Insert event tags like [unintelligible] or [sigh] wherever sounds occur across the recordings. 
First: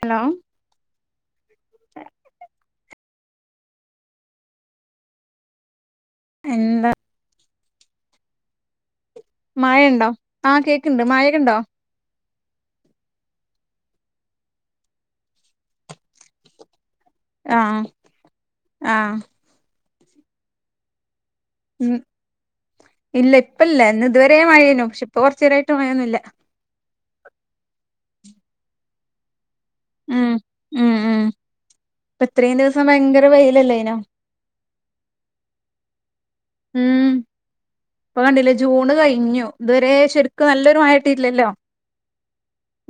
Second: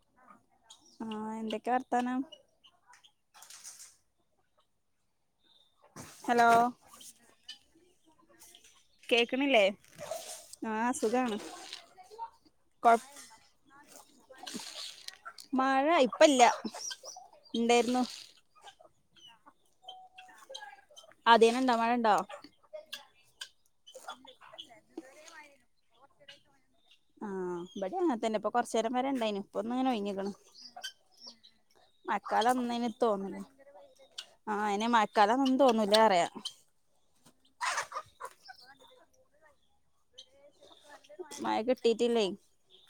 Hello ആഹ് എന്തൊക്കെയാ വർത്താനം? ഹലോ എന്താ കേക്കണില്ലേ മഴ ഇണ്ടോ? ആഹ് കേക്ക്ണ്ട് മഴ ഇണ്ടോ? കൊഴപ്പ് മഴ ഇപ്പ ഇല്ല. ആഹ് ഇണ്ടായിരുന്നു. ആഹ് ആദ്യേനണ്ടോ ഉം- മഴണ്ടോ ഇല്ല ഇപ്പല്ല, ഇന്ന് ഇതുവരെ മഴയായിനു. പക്ഷെ ഇപ്പൊ കൊറച്ചു നേരായിട്ട് മഴയൊന്നുയില്ല. ആഹ് ഇബടെ അതന്നെ. ഇപ്പൊ കൊറച്ച് നേരം വരെ ഇണ്ടായിനു. ഇപ്പ ഒന്ന് അങ്ങനെ ഉം ഒയിഞ്ഞേക്കണ്. ഉം ഉം ഇപ്പ ഇത്രേം ദിവസം ഭയങ്കര വെയിലല്ലേനോ? ആഹ് അയനെ മഴക്കാലാന്നൊന്നും തോന്നൂലാറിയ. ഇപ്പോ കണ്ടില്ലേ ജൂണ് കയിഞ്ഞു. ഇതുവരെ ശരിക്ക് നല്ല [unintelligible] മയ കിട്ടീട്ടില്ലേ.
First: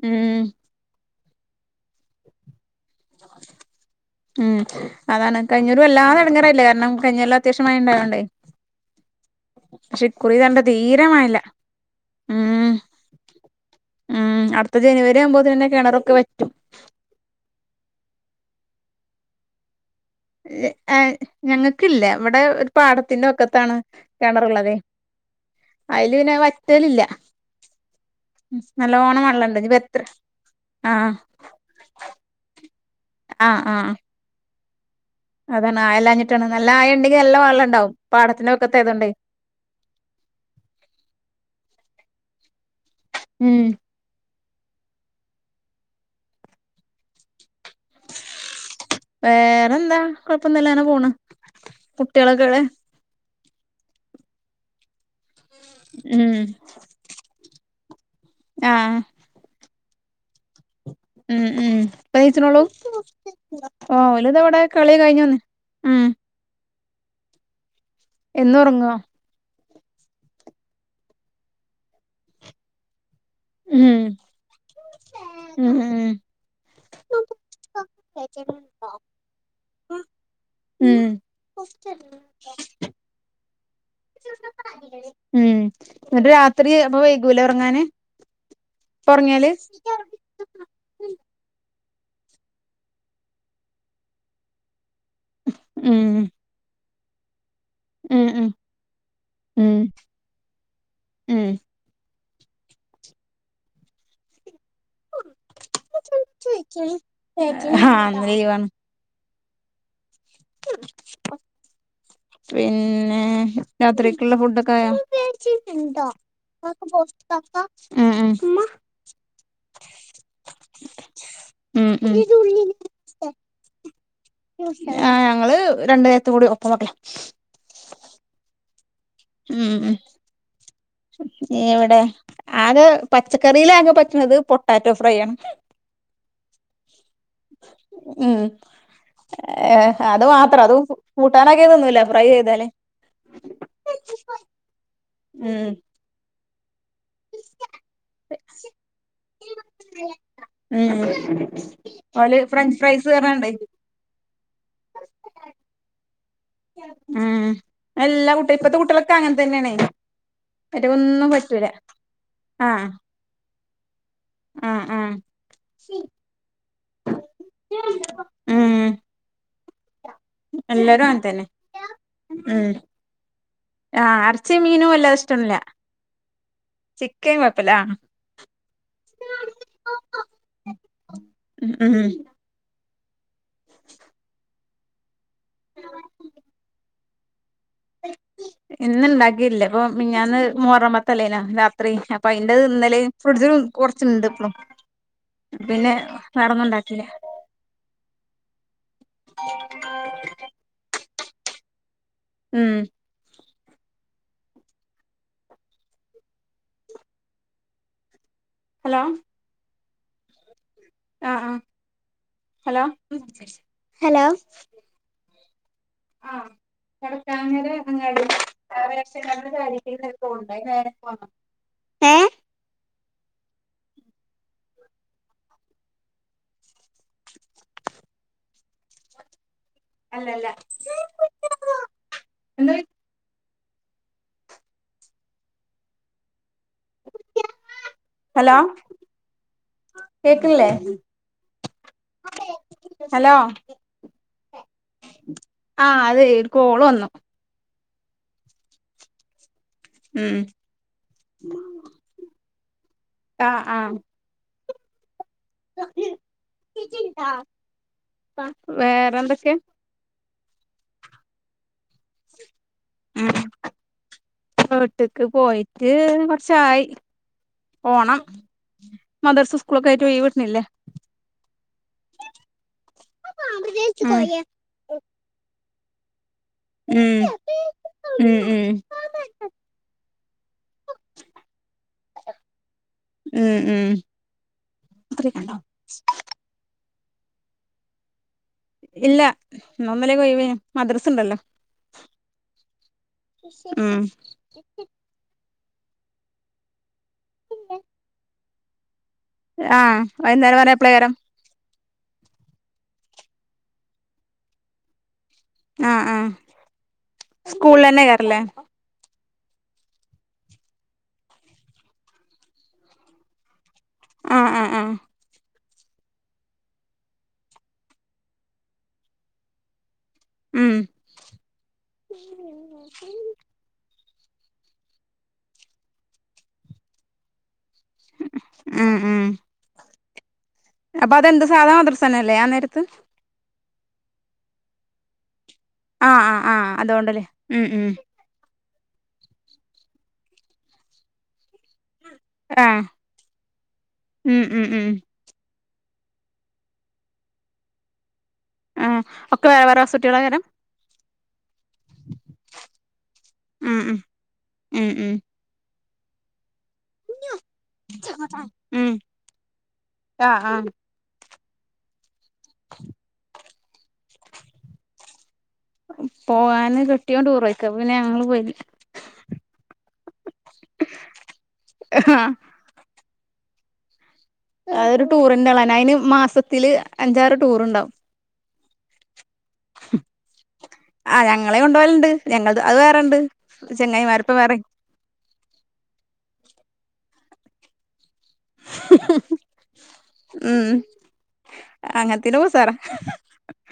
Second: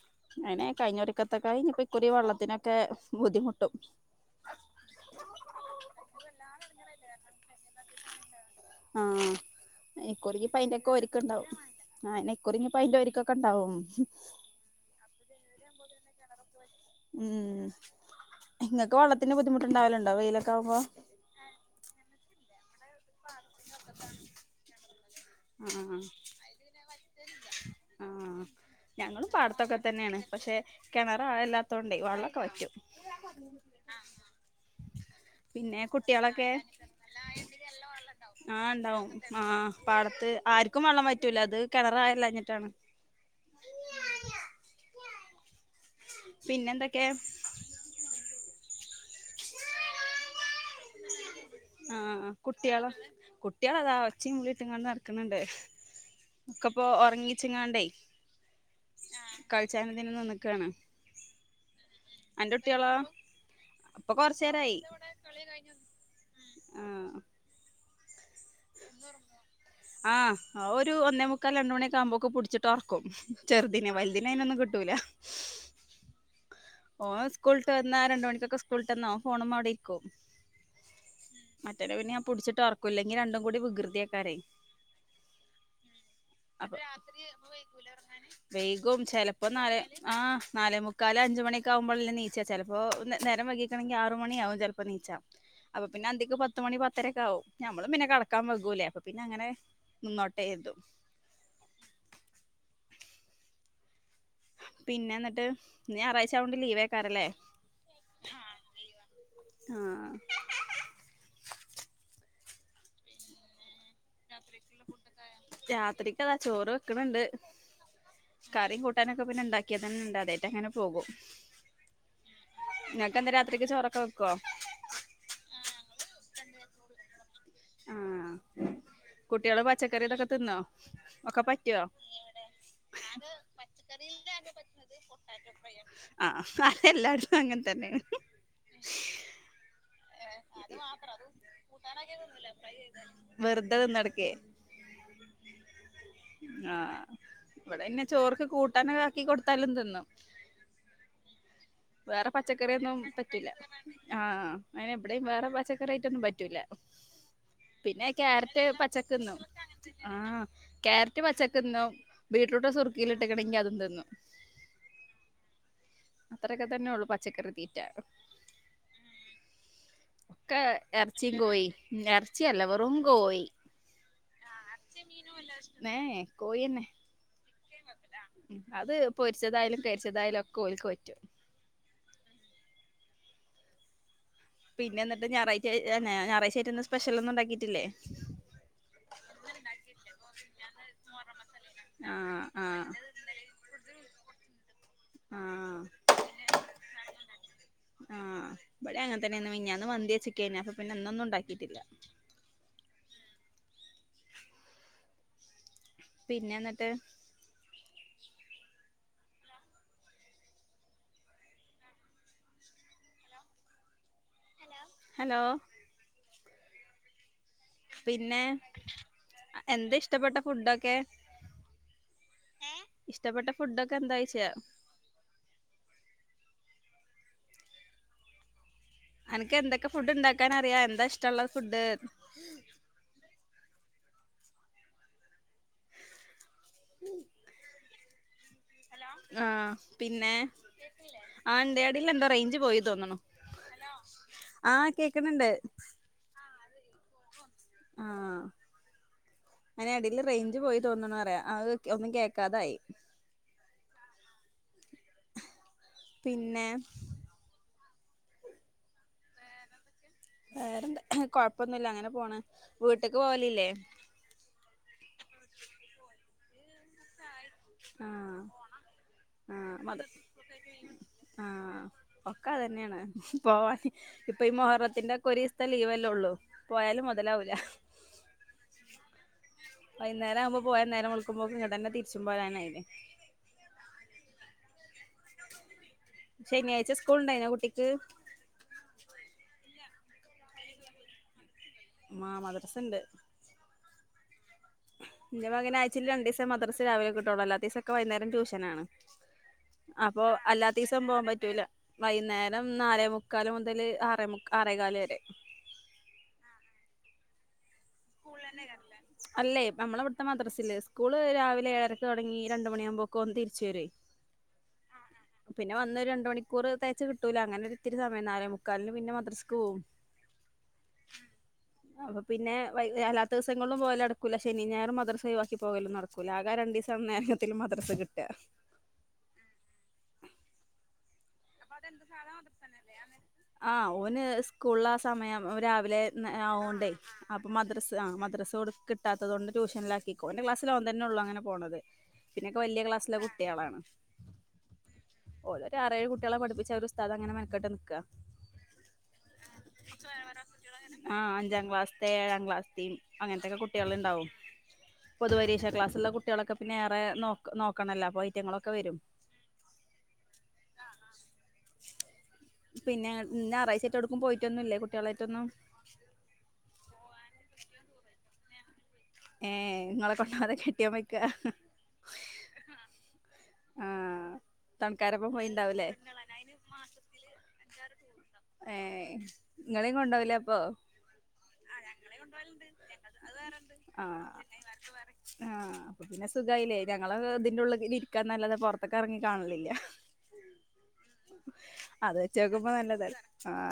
ഉം അങ്ങനെ കയിഞ്ഞ [unintelligible] തക്കത്തായി ഇനിപ്പൊ ഇക്കുറി വെള്ളത്തിനൊക്കെ ബുദ്ധിമുട്ടും. ഉം അതാണ്. കഴിഞ്ഞൂറി വല്ലാതെടങ്കേറായില്ലേ? കാരണം കഴിഞ്ഞോല്ലം അത്യാവശ്യം മഴ ഒണ്ടായതോണ്ട്. ആഹ് ഇക്കുറി ഇക്കുറിക്ക് ഇപ്പം ദാണ്ട അയീന്റെയൊക്കെ തീരെ മഴല്ല ഒരുക്കൊണ്ടാവും. ഇക്കുറി ഉം ഇനീപ്പോ അതിന്റെ ഒരുക്കം ഒക്കെ ഒണ്ടാവും. ഉം അടുത്ത ജനുവരി ആവുമ്പോ തന്നെ കെറൊക്കെ വറ്റും. ഉം ഇങ്ങക്ക് വെള്ളത്തിന്റെ ബുദ്ധിമുട്ട് ഒണ്ടാവല്ണ്ടോ? [unintelligible] ഏഹ് ഞങ്ങക്കില്ല. ഇവടെ ഒരു പാടത്തിന്റെ വക്കത്താണ് കെണറുള്ളതേ. ആഹ് അയില് പിന്നെ വറ്റലില്ല. ആഹ് [unintelligible] നല്ലോണം ഞങ്ങളും വെള്ളണ്ട് ഇനി പാടത്തൊക്കെ എത്ര തന്നെയാണ് പക്ഷെ ആഹ് കെണറ് ആഴല്ലാത്തോണ്ടെ വെള്ളോക്കെ വറ്റും. ആഹ് ആഹ് അതാണ്. പിന്നെ ആയയില്ലാഞ്ഞിട്ടാണ്. കുട്ടികളൊക്കെ നല്ല ആയയുണ്ടങ്കിൽ നല്ല വെള്ളം ഉണ്ടാവും പാടത്തിന്റെ വക്കത്ത് ആയോണ്ടേ. ആര്ക്കും വെള്ളം വറ്റൂല. അത് കെണറ് ആയയില്ലാഞ്ഞിട്ടാണ്. ഉം പിന്നെന്തൊക്കെ? വേറെന്താ? കൊഴപ്പൊന്നുല്ലാതെ ഇങ്ങനെ പോണ്. കുട്ടികളൊക്കെ എവിടെ? കുട്ട്യോളതാ ഒച്ചേം വിളീം ഇട്ട്കാണ്ട് നടക്കുന്ന്ണ്ട്- ഉം ഒക്കെ ഇപ്പോ ഒറങ്ങിയേച്ചങ്ങാണ്ടെ. ആഹ് ആഹ് [unintelligible] ഉം ഉം അന്റെ കയിച്ചണൂള്ളു കുട്ടികളോ ആഹ് ഇപ്പൊ ഓലുതാവിടെ കൊറച്ചേരായി കളി കയിഞ്ഞ് വന്നയാ ഉം എന്നും ഒറങ്ങുവോ? ആഹ് ആ ഒരു ഒന്നേ മുക്കാൽ രണ്ടുമണിയക്കെ ആവുമ്പോക്ക് പുടിച്ചിട്ട് ഒറക്കും. ചെറുതിനേ ഉം വലുതിനെ അയിനൊന്നും കിട്ടൂല ഉം ഉം ഓൻ സ്കൂളിട്ട് വന്നാ രണ്ട് മണിക്കൊക്കെ സ്കൂളിട്ട് വന്നാ ഓൻ ഫോണ് മ്മേ അവിടിരിക്കും ഉം മറ്റോനെ പിന്നെ ഞാൻ പുടിച്ചിട്ട് ഒറക്കും, ഇല്ലങ്കി രണ്ടും കൂടി വികൃത് ഉം ഇന്നിട്ട് രാത്രി അപ്പൊ വൈകൂലെ ഒറങ്ങാന് വെയ്കും ചെലപ്പോ നാലേ ആഹ് നാലേമുക്കാല് അഞ്ചുമണി ക്കാവുമ്പോൾ അല്ലെ എണീച്ച ചെലപ്പോ നേരം വൈകീക്കാണെങ്കിൽ ആറ് മണിയാകും ചെലപ്പോ അപ്പൊണീച്ച അപ്പൊ പിന്നെ ഉം അന്തിക്ക് പത്തുമണി പത്തരെക്കെയാവും. ഞമ്മളും പിന്നെ ഉം കെടക്കാൻ ഉം വകൂലേ, അപ്പൊ പിന്നെ അങ്ങനെ ഉം നിന്നോട്ടോ കരുതും. ഉം പിന്നെ ഇന്നിട്ട് ഇന്ന് ഞായറാഴ്ച്ചായോണ്ട് ലീവെക്കാറല്ലേ. ഹാ ഇന്ന് ലീവാണ് ആഹ് [unintelligible] പിന്നെ രാത്രിക്കുള്ള ഫുഡെക്കെയായോ? രാത്രിക്കതാ ചോറ് ഉം ഉം കൂട്ടാനെക്കെ പിന്നെ ഒണ്ടാക്കിയത്തന്നെണ്ടാതായിട്ട് അങ്ങനെ പോകും. ഉം ഉം ഇങ്ങക്കെന്താ രാത്രിക്ക് ചോറൊക്കെ വെക്കോ ആ ഞങ്ങള് രണ്ടു നേരത്തെക്കൂടി ഒപ്പമൊക്കെ. ആഹ് കുട്ടികള് പച്ചക്കറിയെ തൊക്കെ തിന്നോ? ഒക്കെ പറ്റോ എവെടെ? ആകെ പച്ചക്കറിയിലാകെ പറ്റണത് പൊട്ടാറ്റോ ഫ്രൈയാണ്. ആഹ് അതെല്ലാടത്തും അങ്ങനെത്തന്നെ. ഉം അത് മാത്രം അത് കൂട്ടാനാക്കിതൊന്നുമില്ല. ഫ്രൈ ചെയ്താല്. വെറുതെ തിന്നട്ക്കേ ഉം ആഹ്, ഇവിടെന്നെ ചോർക്ക് കൂട്ടാനെക്കെയാക്കി കൊടുത്താലും തിന്നും. ഉം വേറെ ഓല് ഫ്രഞ്ച് പച്ചക്കറിയൊന്നും ഫ്രൈസ് പറ്റില്ല. പറഞ്ഞാണ്ടേ ആഹ് അവെടെ വെറെ പച്ചക്കറിയൈറ്റം പറ്റ് ഉം പിന്നെ എല്ലാ കുട്ടി ക്യാരറ്റ് ഇപ്പത്തെ കുട്ടികളൊക്കെ അങ്ങനെ പച്ചക്കിന്നും തന്നെയാണേ ആ മറ്റേ ക്യാരറ്റ് ഒന്നും പറ്റൂല പച്ചക്കിന്നും ബീറ്റ്റൂട്ട് ആഹ് കുറുക്കിയിലിട്ടേക്കണെങ്കി അതും തിന്നു. ആഹ് ആഹ് അക്കെതന്നെയൊള്ളു പച്ചക്കറി തീറ്റ. ഉം ഒക്കെ എല്ലാരും അങ്ങനെ എറച്ചിയും തന്നെ കോയിയും എറച്ചിയല്ല. ഉം വെറും കോയി. ആഹ് അറച്ചി മീനുവെല്ലാഷ്ടില്ല. ഏഹ് കോഴിന്നെ ചിക്കൻ കൊഴപ്പില്ല. ആഹ്. അത് പൊരിച്ചതായാലും തേച്ചതായാലെക്കെ ഓൾക്ക് പറ്റും. ഉം ഉം പിന്നെ എന്നിട്ട് ഞായറാഴ്ച്ച ഞായറാഴ്ച്ചായിട്ടൊന്നും സ്പെഷ്ലൊന്നും ഒണ്ടാക്കിട്ടില്ലേ? ഇന്ന് ഉണ്ടാക്കിയില്ല. അപ്പൊ മിനിഞ്ഞാന്ന് മോറമത്തലേയനാ രാത്രി. അപ്പൊ ആഹ് ആഹ് അതിന്റെന്നിലെയും ഫ്രിഡ്ജ്. കൊറച്ചിണ്ട് ഇപ്പളും ആഹ് പിന്നെ വെറൊന്നുണ്ടാക്കില്ല. ആഹ് ഇവെടെ അങ്ങെ തന്നെയാന്ന് മിനഞ്ഞാന്ന് മന്തി വച്ചേക്കാന് അപ്പ പിന്നെ. ഒന്നും ഉണ്ടാക്കിട്ടില്ല. ഉം പിന്നെ എന്നിട്ട്? ഹലോ ആഹ് ഹ ഹലോ ഹലോ ഹലോ ആഹ് പട ചാങ്ങെര അങ്ങാടി. പിന്നെ ചാങ്ങെരെക്ഷൻ കടന്ന് കാര്യക്കി എന്താ വെരെ ഇഷ്ടപ്പെട്ട പോകേണ്ടേ? നേരെ ഫുഡൊക്കെ പോണം. ഏ ഇഷ്ടപ്പെട്ട ഫുഡൊക്കെ എന്താച്ചേ? എനക്ക് എന്തൊക്കെ ഫുഡ് അല്ലല്ല ഇണ്ടാക്കാൻ അറിയാ. എന്താഷ്ടമൊള്ള ഫുഡ്. എന്താ ഹലോ ആഹ് പിന്നെ കേക്ക്ണില്ലേ ആ എന്തേടില്ലേന്താ റേഞ്ച് പോയണെന്ന് തോന്നണു. ഹലോ ആഹ് അതേ രു കോള് വന്നു. ആഹ് അയനടില് ഉം റേഞ്ച് പോയി തോന്നെണെന്ന് പറയാ. അത് ഒന്നും കേക്കാതായി. ആഹ് ആഹ് പിന്നെ വേറെ എന്തൊക്ക വേറെന്താ കൊഴപ്പ ന്ന അങ്ങനെ പോണ വീട്ടക്ക് പോവലില്ലേ ചായ് ഓണം ആഹ് മദർസ് സ്കൂളൊക്കെ ആയിട്ട് പോയി വീട്ടുന്നില്ലേ ആഹ ഒക്കെ അതന്നെയാണ് പോവാാന ഇപ്പൊ ഈ മഹർത്തിന്റെ ഒക്കെ ഒരു ലീവല്ലേ ഉള്ളൂ ഉം ഉം ഉം വൈകേരം ആകുമ്പോ പോയ നേരം വിളക്കുമ്പോ തന്നെ തിരിച്ച തുമ്പ ചാന ഇത് അത്രക്കണ്ടോ എപ്പോളണ്ടായിന കുട്ടിക്ക് ഇല്ല എന്നൊന്നല്ലേ കൊയന മദ്രസ് ഉണ്ടല്ലോ ആ മദ്രസ ഉണ്ട് ചപ്പി എൻന്റെ മകൻ ആച്ച രണ്ട് ദസം മദ്ര രാവില കിട്ടുള്ളൂല്ലാ ദിവസ ഒെ വകരം ടൂഷനാണ് ആഹ് വൈകുന്നേരം പറഞ്ഞപ്പളേകരം വൈകുന്നേരം നാലേ മുക്കാല് മുതല് ആറേ ആറേകാല വരെ ആഹ ആഹ സ്കൂള തന്നെ കേറല്ലേ അല്ലേ നമ്മള ഇവിടുത്തെ മദ്രാസൽ സ്കൂള് രാവില ഏരക്കക്ക് തുടങ്ങി രണ്ട് മണിയാകുമ്പോൊക്കെ ഒന്ന് രിച്ച് വരുവേ ആഹ ആഹ ആഹ പിന്നെ വന്ന രണ്ട മണിക്കൂർ തേച്ചു കിട്ടൂല അങ്ങനെ ഒത്തിരി സമയം നാലേ മുക്കാലിന് പിന്നെ മദ്രാസക്ക് പോകവും ഉം എല്ലാ ദിവസങ്ങളും പോല നടക്കൂില്ല ശനി ിയായരും മർസൈവവാക്കി പോലും നടക്കൂ ആെ ര ദിവസ നേരത്തിും പത്ര കിട്ട ഉം ഉം അപ്പൊ അതെന്ത് സാധനം മാത്രസ്ഥാനല്ലേ ഞാൻ നേരത്ത് ആഹ് ഓന് സ്കൂളില ആ സമയം രാവിലെ ആഹ് ആഹ് ആഹ് ആവണ്ടേ അതോണ്ടല്ലേ അപ്പൊ ഉം ഉം മദ്രസ് ആ മദ്രസ് കൊടു കിട്ടത്തുകൊ ട്യൂഷനിലാക്കിോും എന്റെ ക്ലാസ്സൽ ഒന്ന തന്നെ ഉള്ള അനെ പോത് പിന്നൊക്കെ ആഹ് വലിയ ക്ലാസ്സിലെ കുട്ടികളാണ് ഉം ഉം ഉം ഓരോ ആറേഴ് കുട്ട ള പഠിപ്പിച്ച ഒരു സ്ഥ അങ്ങനെനക്കട്ട് നിക്കുക ആ ഒക്കെ വേറെ വേറെ സുട്ടികള നേരം ആ് അഞ്ചാം ക്ലാസ്സത്തെ ഏഴാം ക്ലാസ്സത്തെയയും അങ്ങനത്തെൊക്കെ ഉം ഉം കുട്ടികള ഉണ്ടാവും ഉം ഉം പൊതു പരീക്ഷാ ക്ലാസ് ചല്ല കുട്ടികളക്കെ പി ഏറെ നോ നോക്കണല്ല പൈറ്റങ്ങളൊക്കെ വരും ഉം പിന്നെ നിന്ന് ആറാ്ചായിട്ട് എടുക്കും പോയിട്ടൊന്നുമല്ലേ കുട്ടികളായിട്ടൊന്നും പോവാാന് കിട്ടിയോ ടൂർോയ്ക്ക പിന്നെ ഞങ്ങള് പോയില്ല ഏർ നിങ്ങളെ കൊണ്ട പോതെ കെട്ടിയ വക്ക അതൊരു ടൂറിണ്ടള പോയിണ്ടാവൂലേ അയിന് മാസത്തില് അഞ്ചാറ് ടൂറുണ്ടാാവും ഏ ഇങ്ങളെയും കൊണ്ടോവുലേ അപ്പൊ ആ ഞങ്ങളെ കൊണ്ടപോലുണ്ട് ഞങ്ങ അത് വേറെണ്ട് ആ ചെങ്ങായിമാരപ്പം വേറെ ആ അപ്പ പിന്നെ സുഖമായില്ലേ ഞങ്ങള് ഇതിന്റെ ഉള്ള ഇരിക്കാൻ നല്ലത് പുൊറത്തൊക്കെ ഇറങ്ങി കാണലില്ല ഉം അത് അങ്ങനത്തിന് വെച്ചോക്കുമ്പോ ഉസാറാ നല്ലതല്ല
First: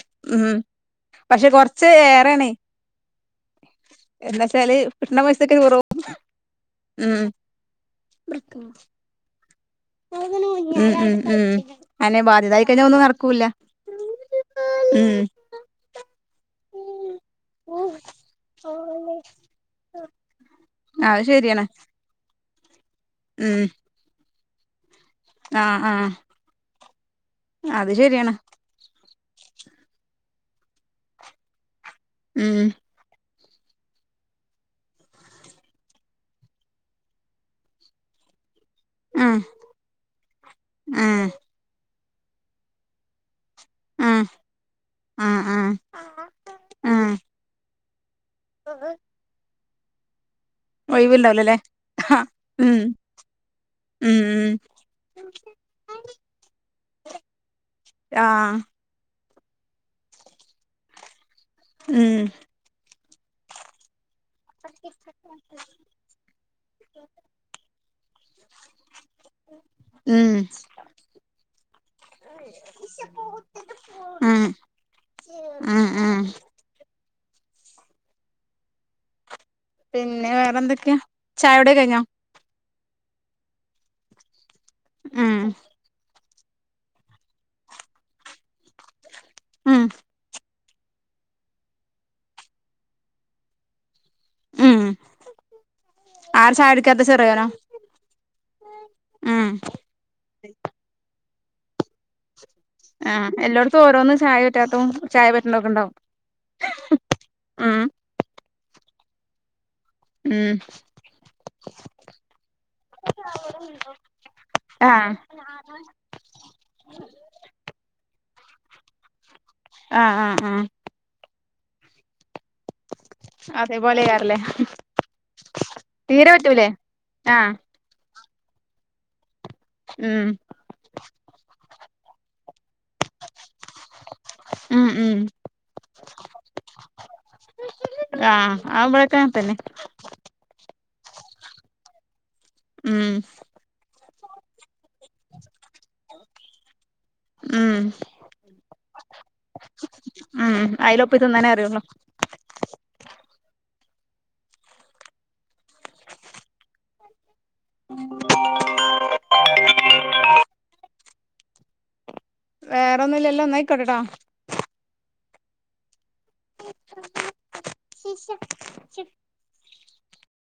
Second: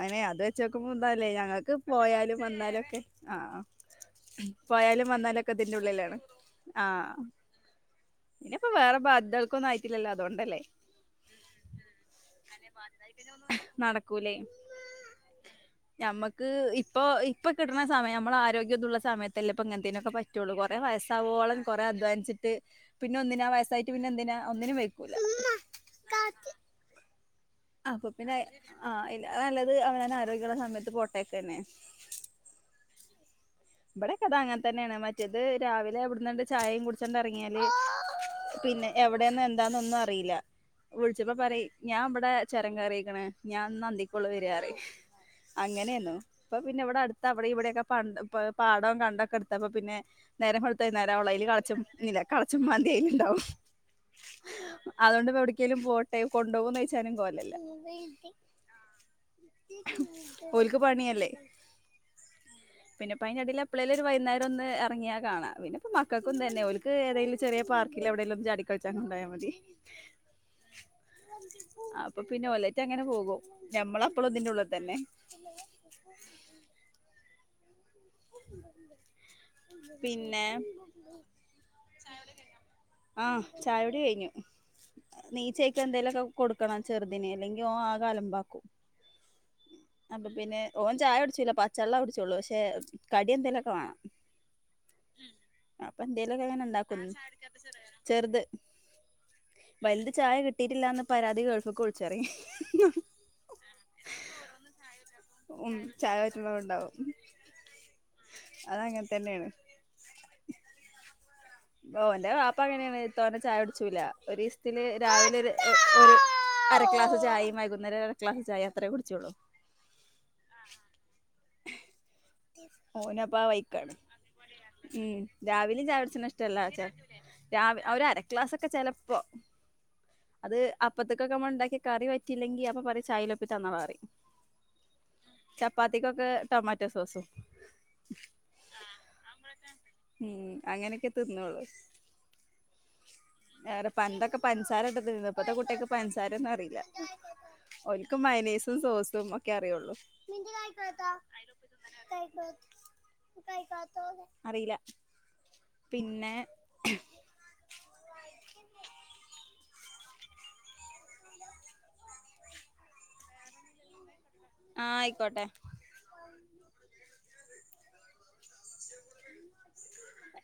അങ്ങനെ അത് ഉം വെച്ച നക്കുമ്പോ എന്താല്ലേ പക്ഷെ ഞങ്ങൾക്ക് കൊറച്ച് പോയാലും വന്നാലൊക്കെ ആ എന്നന്താ സ പോയാലും വന്നാലുംൊക്കെ ഇതിന്റെ ഉള്ളിലാണ് ആ ഉം ഇനിയിപ്പോ വേറെ ബ പൊന്നും ആയിട്ടില്ലല്ലോ അതൊണ്ടല്ലേ ഉം ഉം ഉം അനെ ബാധ്യതായി കഴിഞ്ഞ ഒന്നും ഇറക്കൂില്ല ഉ നമ്മക്ക് ഇപ്പൊ ഇപ്പ കിട്ടണ സമയം നമ്മള ആരോഗ്യംതള്ള സമയത്തല്ലേ പ്പ അങ്ങനത്തേനൊക്കെ പറ്റുള്ളൂ കൊറെ അത് വയസാവോളം ശരിയാണ് കുറെ അധ്ാനിച്ചിട്ട് പിന്നെ ഒന്നതിനാ വയസായിട്ട് പിന്നെ എന്തിനാ ഒന്നന് വെ ആഹ് ആഹ് അത് അപ്പൊ ശരിയാണ്. പിന്നെ ആഹ് അയില് നല്ലത് അവനാന് ആരോഗ്യള്ള സമയത്ത് പോട്ടേക്ക തന്നെ. ഉം ഇവിടെക്കെ അത അങ്ങനെ തന്നെയാണ് മറ്റേത് രാവിലെ ഇവിടുന്നുണ്ട് ചായയും കുടിച്ചോണ്ട് ഇറങ്ങിയാല് പിന്നെ ആ എവിടെന്ന എന്താന്ന ഒന്നും അറിയില്ല ആ വിളിച്ചപ്പോ പറ ഞാൻ ഇവിടെ ചരം കയറിയിക്കണ് ഞാൻ ഇന്ന് ആ അന്തിക്കൊള്ള വരപറയും ആഹ് ആഹ് അങ്ങനെയന്നോ ഇപ്പൊ പിന്നെ ഇവിടെ ആഹ് അടുത്ത അവിടെ ഇവിടെൊക്കെ പണ്ട് പോ പാടം കണ്ടൊക്കെ എടുത്തപ്പ പിന്നെ. നേരം വെളുത്തു വൈന്നേരം ആവോളം ആയില് ഒഴിവുണ്ടാവൂലല്ലേ കളച്ചും ആ കളച്ചും ഉം മാന്തി അയിലുണ്ടാവും. ഉം ഉം അതുകൊണ്ട്പ്പോ എവിടക്കലും പോട്ടെ കൊണ്ടുപോവോന്ന് ചോയ്ച്ചാലും കോലല്ല. ആ ഒല്ക്ക് പണിയല്ലേ. ഉം പിന്നെപ്പതിന് ഇടയില് എപ്പേള്ല് വൈനേരം ഒന്ന് ഇറങ്ങിയാ കാണ. പിന്നെ ഇപ്പൊ മക്കക്കും തന്നെ ഓല്ക്ക് ഏതേലും ചെറിയ പാർക്കിലെവിടേലും ഒന്ന് ചാടി ക ക്കോണ്ടായ മതി. [inaudible] അപ്പൊ പിന്നെ ഒലറ്റ അങ്ങനെ പോകും ഞമ്മള അപ്പളും ഇതിന്റെ ഉള്ളി തന്നെ. ആ [inaudible] പിന്നെ വേറെന്തൊക്കെയാ? ചായകുടി കഴിഞ്ഞാ? ആ ചായോടി കഴിഞ്ഞു. ഉം നീച്ചയ്ക്ക എന്തേലുക്കെ കൊടുക്കണം ചെറുതിന് അല്ലെങ്കി ഓ ആകെ അലംമ്പാക്കും. ഉം അപ്പൊ പിന്നെ. ഓൻ ചായ കുടിച്ചൂല പച്ചള്ളം കുടിച്ചള്ളൂ പക്ഷെ കടി എന്തേലോക്കെ വേണം. ഉം അപ്പൊ എന്തേലൊക്കെ ആര് അങ്ങന ചായ കുടിക്കാത്തെ ഉണ്ടാക്കുന്നു ചെറിയോനോ ചെറുത് ഉം വലുത് ചായ കിട്ടിയിട്ടില്ലാന്ന് പരാതി ഗൾഫക്ക് വുളിച്ച്പറിം. ആ എല്ലാടത്തും ഓരോന്നും ചായ പറ്റാത്തും ചായ പറ്റേണ്തൊക്കെ ഉണ്ടാവും. ണ്ടാവും ഉം അതങ്ങനെ തന്നെണ്. ഉം ഓന്റെ വാപ്പ അങ്ങനെയാണ് തോനെ ചായ കുടിചൂല്ല. ഒരു ഇസത്തില് ആഹ് രാവിലെ ഒര് അര ക്ലാസ് ചായ വൈകുന്നരം അര ക്ലാസ് ചായ അത്രേ കുടിച്ചുള്ളൂ. ആ ആ ആ [inaudible] ഓനപ്പ ആ അതെ വൈക്കാണ് പോലെ കാരല്ലേ? ഉം രാവിലും ചായകുട്ച്ച്ണതും ഇഷ്ടല്ല. പറ്റൂലേ ആഹ് ഒര് അര ക്ലാസ്ക്കെ ചെല്പ്പോ ഉം അത് അപ്പത്തിക്കൊക്കെ നമ്മ ഉണ്ടാക്കി കറി പറ്റില്ലെങ്കി അപ്പ പറി ചായലൊപ്പി തന്നള പറി ഉം ഉം ചപ്പാത്തിക്കൊക്കെ ടൊമാറ്റോ സോസും. ആ ആ ഇബാടൊക്കെ അങ്ങനെതന്നെ അങ്ങനൊക്കെ തിന്നോളു. ഉം പണ്ടോക്കെ പഞ്സാര ഇട്ട് ത്തിന്ന് ഇപ്പത്തെ കുട്ടിക്ക് പഞ്സാര ഒനും അറിയില്ല. ഉം ഒല്ക്ക് മൈനീസും സോസും ഒക്കെ അറിയുള്ളൂ. ഉം അയിലൊപ്പിതിന്നാനേ അറിയുള്ളൂ അറിയില്ല പിന്നെ വേറെ ഒന്നുല്ലല്ലോ എന്നാ അയിക്കോട്ടെട്ടോ. ആ ആയിക്കോട്ടെ [inaudible]